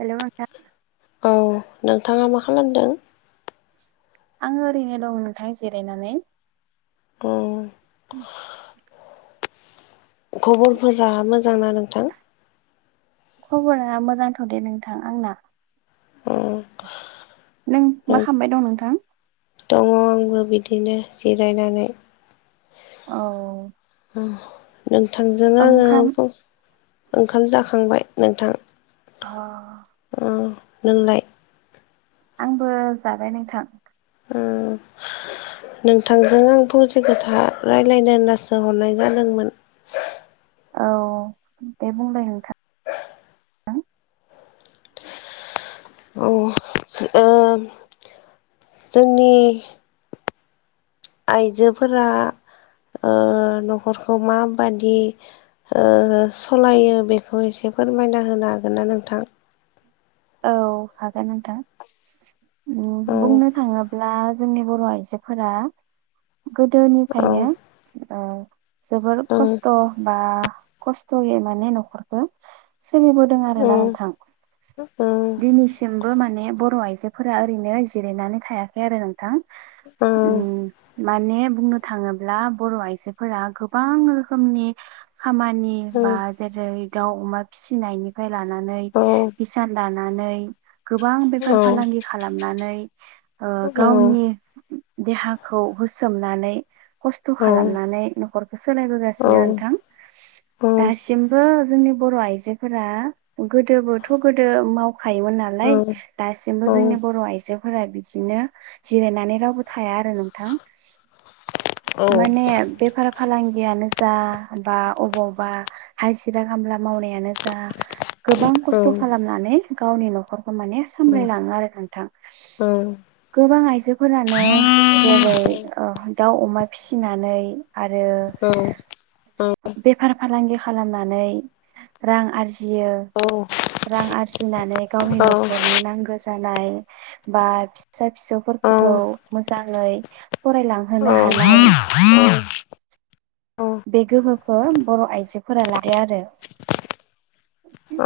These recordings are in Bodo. हेलौ नोंथां । औ नोंथाङा मा खालामदों? आं ओरैनो दङ नोंथा जिरायनानै। खबरफोरा मोजांना नोंथां? खबरा मोजांथ' दे नोंथां आंना । नों मा खालामबाय दं नोंथां? दङ आंबो बिदिनो जिरायनानै । औ। नोंथांजों ओंखाम आङो ओंखाम जाखांबाय नोंथां । अह। नोंलाय। आंबो जाबाय नोंथां। उम। नोंथांजों आं फंसे खोथा रायलायनो होननासो हरनाय जादोंमोन। औ दे बुंलाय नोंथां। नोंथां औ ओ जोंनि। आइजोफोरा ओ न'खरखौ माबादि ओ सलायो बेखौ एसे फोरमायना होनो हागोन ना नोंथां। औ हागोन नोंथां उम बुंनो थाङोब्ला। जोंनि बर' आइजोफोरा गोदोनिफायनो ओ जोबोर खस्थ' बा खस्थ'यै माने न'खरखो स सोलिबोदों आरो ना नोंथां। दिनैसिमबो माने बर' आइजोफोरा ओरैनो जिरायनानै थायाखै आरो नोंथां। उम। माने बुंनो थाङोब्ला बर' आइजोफोरा गोबां रोखोमनि खामानि। बा जेरै दाउ अमा फिसिनायनिफ्राय लानानै हिसान दानानै गोबां बेफार फालांगि खालामनानै ओ गावनि देहाखौ होसोमनानै खस्थ' खालामनानै न'खर सोलायबोगासिनो नोंथां। दासिमबो जोंनि बर' आइजोफोरा गोदोबोथ' गो गोदो मावखायोमोन नालाय दासिमबो जोंनि बर' आइजो फोरा बिदिनो जिरायनानै रावबो थाया आरो नोंथां। माने बेफार फालांगियानो जा बा अबावबा हाय सिरा खामला मावनायानो जा गोबां खस्थ' खालामनानै गावनि न'खरखौ माने सामलायलाङो आरो नोंथां। गोबां आइजोफोरानो जेरै ऐ दाउ अमा फिसिनानै आरो बेफार फालांगि खालामनानै रां आरजियो। रां आरजिनानै गावनि न'खरनि नांगो जा जानाय बा फिसा फिसौफोरखौ मोजाङै फरायलांहोनो हानाय बे गोहोखौ बर'आइजोफोरा लायो आरो।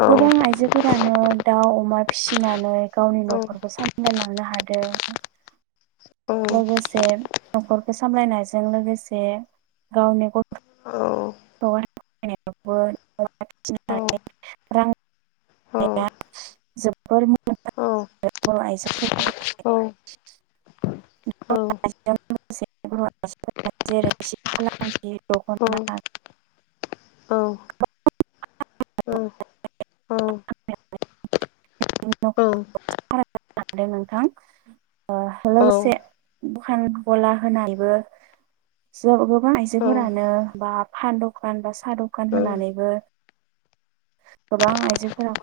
गोबां आइजोफोरानो दाउ अमा फिसिनानै गावनि न'खरखौ सामलायलांनो हादों। लोगोसे न'खरखौ सामलायनायजों लोगोसे गावनि गथ'। द फरायनायावबोनानै रां औ। [unintelligible] [unintelligible] [unintelligible] [unintelligible] औ। [unintelligible] दखान गला होनानैबो। [unintelligible] गोबां आइजोफोरानो बा फान दखान बा सा दखान। दखान होनानैबो गोबां आइजोफोरा।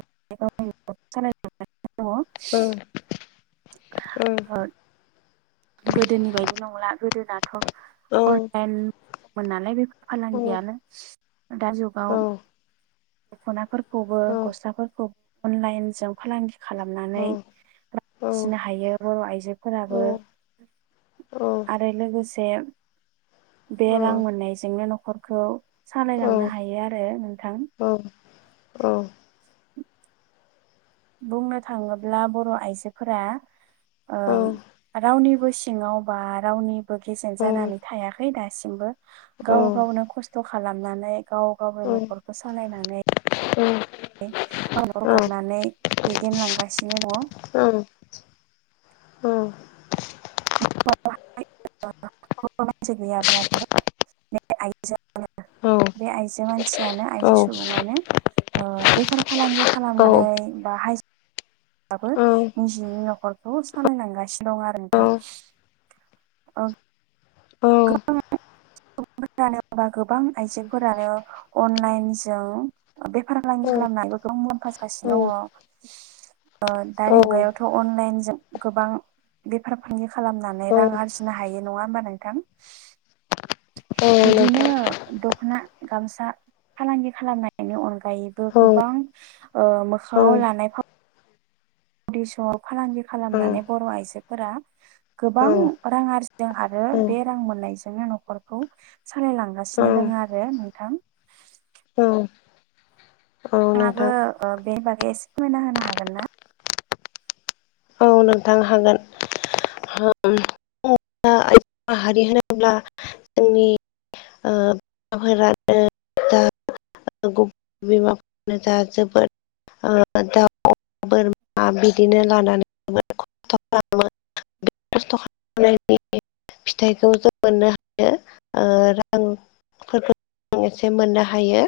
[unintelligible] [unintelligible] गोदोनि बायदि नंला गोदोनाथ। अनलाइनमोन नालाय बेफोर औ फालांगियानो दा जुगाव। दखनाफोरखौबो गस्लाफोरखौबो अनलाइनजों फालांगि खालामनानै। रां जिनो हायो बर' आइजोफोराबो। आरो लोगोसे। बे रां मोननायजोंनो नखरखौ सालायलांनो हायो आरो नोंथां। बुंनो थाङोब्ला बर' आइजोफोरा। ओ औ। रावनिबो सिंङाव बा रावनिबो गेजेन जानानै थायाखै दासिमबो गाव गाव। गावनो खस्थ खालामनानै गाव गावनि नखरखौ सालायनानै। [unintelligible] [inaudible] [unintelligible] [unintelligible] बे आइजो मानसियानो आइजो सुबुंआनो। ओ बेफार फालांगि खालामनानै बा हाय। [unintelligible] निजिनि नखरखौ सालायलांगासिनो दं आरो नोंथां। [unintelligible] [inaudible] फोरानो बा गोबां आइजोेंफोरानो अनलाइन जा बेफार फालांगि खालामनायबो। [unintelligible] ओ दानि मुगायावथ अनलाइनजों गोबां बेफार फालांगि खालामनो। [unintelligible] रां आरजिनो हायो नङा होमबा नोंथां। बिदिनो दखना गामसा। फालांगि खालामनायनि अनगायैबो गोबां ओ मोखांङाव लानाय फाव। [unintelligible] फालांगि खालामनानै बर' आइजो। फोरा गोबां रां आरजिदों आरो बे रां मोननायजोंनो नखरखौ। सालायलांगासिनो दङ आरो नोंथां। औ। नोंथां नोंथांङाबो बेनि बागै एसे फोरमायना होनो हागोन ना। औ नोंथां हागोन। माहारि होनोब्ला जोंनि। [unintelligible] [unintelligible] [unintelligible] [unintelligible] [unintelligible] औ एसे मोननो हायो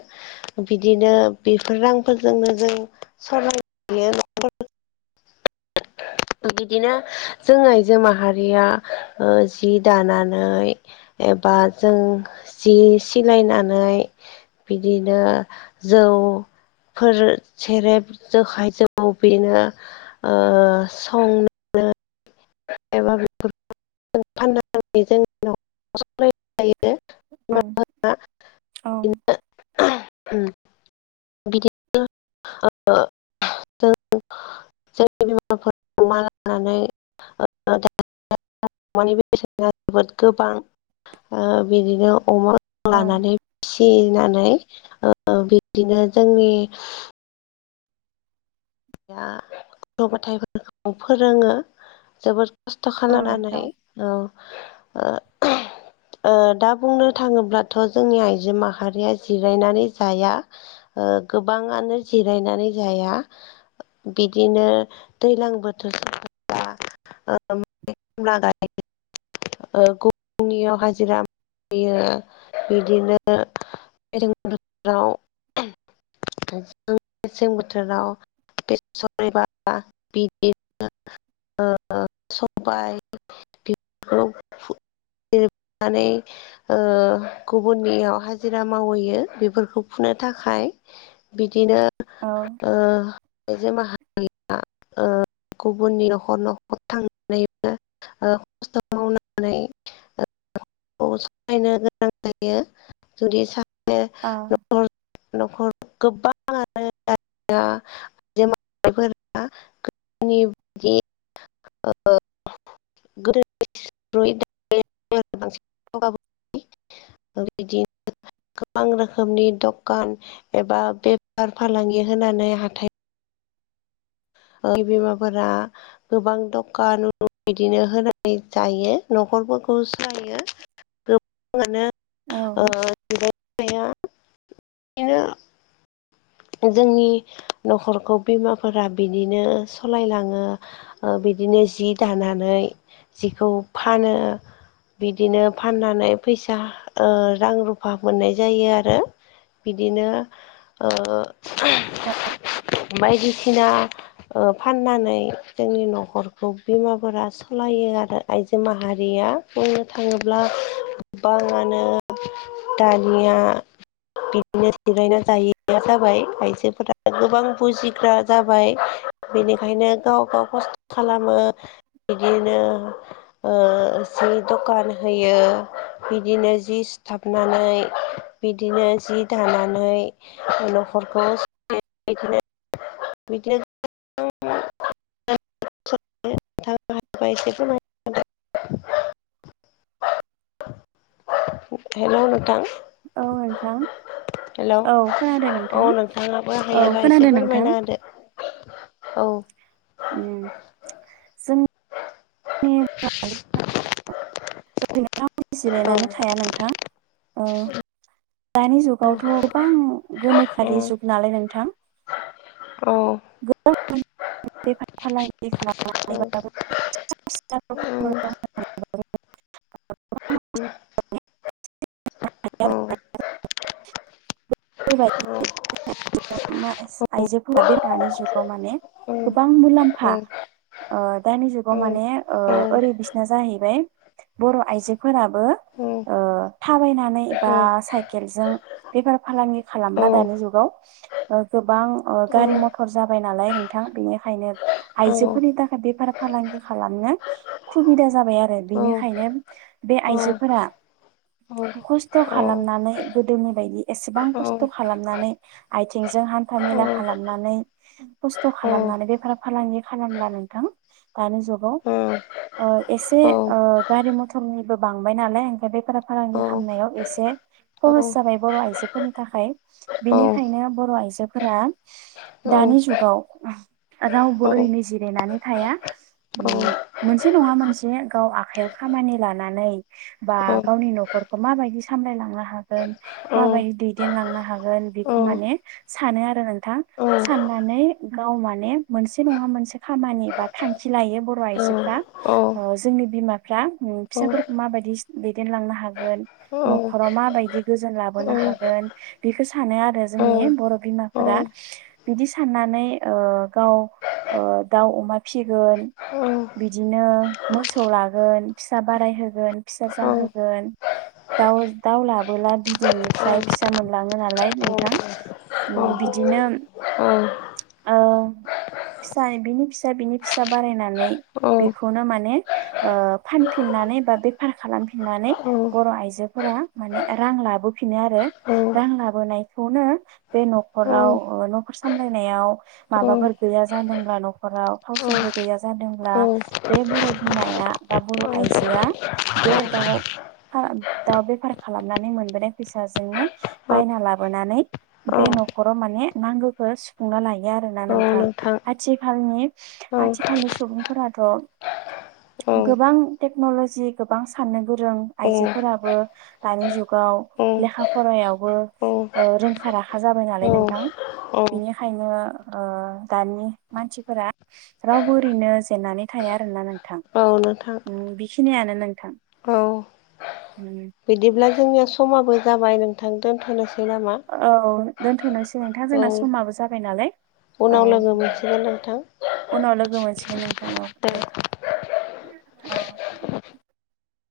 बिदिनो बेफोर रांफोरजोंनो जों [unintelligible] बिदिनो जों आइजो माहारिया ओ जि दानानै एबा जों जि सिलायनानै बिदिनो जौ फोर सेरेब [unintelligible] ओ [unintelligible] एबा बेफोर [unintelligible] औ औ। उम बिदिनो ओ [unintelligible] [unintelligible] [unintelligible] गोबां ओ बिदिनो अमा औ लानानै फिनानै ओ बिब्दिनो जोंनि या गथ' गथाइफोरखौ फोरोङो जोबोद खस्थ' खालामनानै नोंथां औ ओ [unintelligible] ओ दा बुंनो थाङोब्लाथ' जोंनि आइजो माहारिया जिरायनानै जाया। ओ गोबाङानो जिरायनानै जाया। बिदिनो दैलां बोथोर [unintelligible] [unintelligible] ओ [unintelligible] हाजिरा होयो ओ बिदिनो [unintelligible] मेसें बोथोराव [unintelligible] ओ सबाय [unintelligible] नानै ओ गुबुननियाव हाजिरा मावहैयो बेफोरखौ फु नों थाखाय बिदिनो औ ओ आइजो माहारिया ओ गुबुननि नखर नखर थांनानैबो ओ खस्थ' मावनानै ओ नखर सालायनो गोनां जायो जुदि सा औ [unintelligible] [unintelligible] [unintelligible] [unintelligible] गोबां रोखोमनि दखान एबा बेफार फालांगि होनानै नाय हाथाय ओ बिमाफोरा गोबां दखान बिदिनो होनाय जायो नख खरफोरखौ सालायो [unintelligible] औ [unintelligible] जोंनि नखरखौ बिमाफोरा बिदिनो सलायलाङो ओ बि दिनो जि दानानै जिखौ फानो बिदिनो फाननानै फैसा ओ रां रुफा मोननाय जायो आरो बिदिनो ओ [unintelligible] बायदिसिना ओ फाननानै जोंनि नखरखौ बिमाफोरा सलायो आरो आइजो माहारि या बुंनो थाङोब्ला गोबाङानो दानिया बिदिनो जिरायना जायैया जाबाय आइजोफोरा गोबां बुजिग्रा जाबाय बेनिखायनो गाव गाव खस्थ' खालामो बिदिनो ओ जि दखान होयो बिदिनो जि सिथाबनानै बिदिनो जि दानानै नख [unintelligible] [unintelligible] एसे [unintelligible] होदो हेल' नोंथां। औ नोंथां हेलौ औ खोनादों नोंथां। औ नोंथाङाबो औ हायोबा एसे खोनादों नोंथां फोरमायना होदो औ। उम जों [inaudible] ओरैनोथ आंबो औ जिरायनानै थाया नोंथां। औ। दानि जुगावथ' गोबां गोनोखोआरि जुग नालाय नोंथां औ। गोबां [unintelligible] [unintelligible] औ [unintelligible] [unintelligible] औ [unintelligible] बे दानि जुगाव माने औ गोबां मुलाम्फा ओ दानि जुगाव माने ओ ओरै बिसना जाहैबाय बर' आइजोफोराबो ओ थाबायनानै बा साइकेलजों बेफार फालांगि खालामला दानि जुगाव ओ गोबां ओ गारि मथ'र जाबाय नालाय नोंथां बेनि खायनो। आइजोफोरनि थाखाय बेफार फालांगि खालामनो खुबिदा जाबाय आरो बेनिखायनो बे आइजोफोरा खस्थ' खालामनानै गोदोनि बायदि एसेबां खस्थ' खालामनानै आयथेंजों हान्था मेला खालामनानै खस्थ' खालाम माने बेफार फालांगि खालामला नोंथां दानि जुगाव। ओ एसे ओ गारि मथरनिबो बांबाय नालाय ओंखाय बेफार फालांगि खालामनायाव एसे [unintelligible] बेफोरनि थाखाय बिनिखायनो बर' आइजोफोरा दानि जुगाव रावबो ओरैनो जिरायनानै थाया। ओम मोनसे नङा मोनसे गाव आखायाव खामानि लानानै बा गावनि न'ख खरखौ मायदि सलायांनो हागोन मा बाय दैदेनलांनो हागोन बेखौ माने सानो आरो नोंथां साननानै गाव माने मोनसे नङा मोनसे खामानि बा थांखि लायो बर' आइजोफ्रा, ओ जोंनि बिमाफ्रा। उम फिसाफोरखौ माबायदि दैदेनलांनो हागोन न'खराव माबायदि गोजोन लाबोनो हा गोन बिखो सानो आरो जोंनि बर' बिमाफोरा। बिदि साननानै ओ औ ओ दाउ अमा फिगोन बिदिनो मोसौ लागोन फिसा बाराय होगोन फिसा जाहोगोन दाउ दाउ लाबोला बिदैनिफ्राय फिसा मोनलाङो नालाय नोंथां, ओम बिदिनो ओ फिसा बिनि फिसा बिनि फिसा बारायनानै बिखौनो माने ओ फानफिननानै बा बेफार खालामफिननानै बर' आइजोफोर फोरा माने रां लाबोफिनो आरो रां लाबोनायखौनो बे नख'राव ओ न' सामलायनायाव माबाफोर गैया जादोंब्ला न'खराव थाव संख्रि गैया जादोंब्ला बे बर' बिमाया बा औ बर' आइजोआ बे दाउ [unintelligible] दाउ बेफार खालामनानै मोनबोनाय फैसाजोंनो बायना लाबोनानै बे न'खराव माने नांगौ खो सुफुंना लायो आरोना नोंथां। आथिखालनि औ औ आथिखालनि सुबुंफोराथ' गोबां टेक्नल'जि गोबां साननो गोरों औ आइजोफोराबो दानि जुगाव गाव लेखा फरायावबो औ ओ रोंखा राखा जाबाय नालाय नोंथां। बेनिखायनो ओ दानि मानसिफोरा रावबो ओरैनो जेननानै थाया। ना नोंथां। औ नोंथां। खिनियानो नोंथां। औ उम बिदिब्ला जोंनिया समाबो जाबाय नोंथां दोनथ'नोसै नामा औ दोनथ'नोसै नोंथां औ जोंना समाबो जाबाय नालाय। औ उनाव लोगो मोनसिगोन नोंथां [unintelligible] उनाव लोगो दे मोनसि [unintelligible]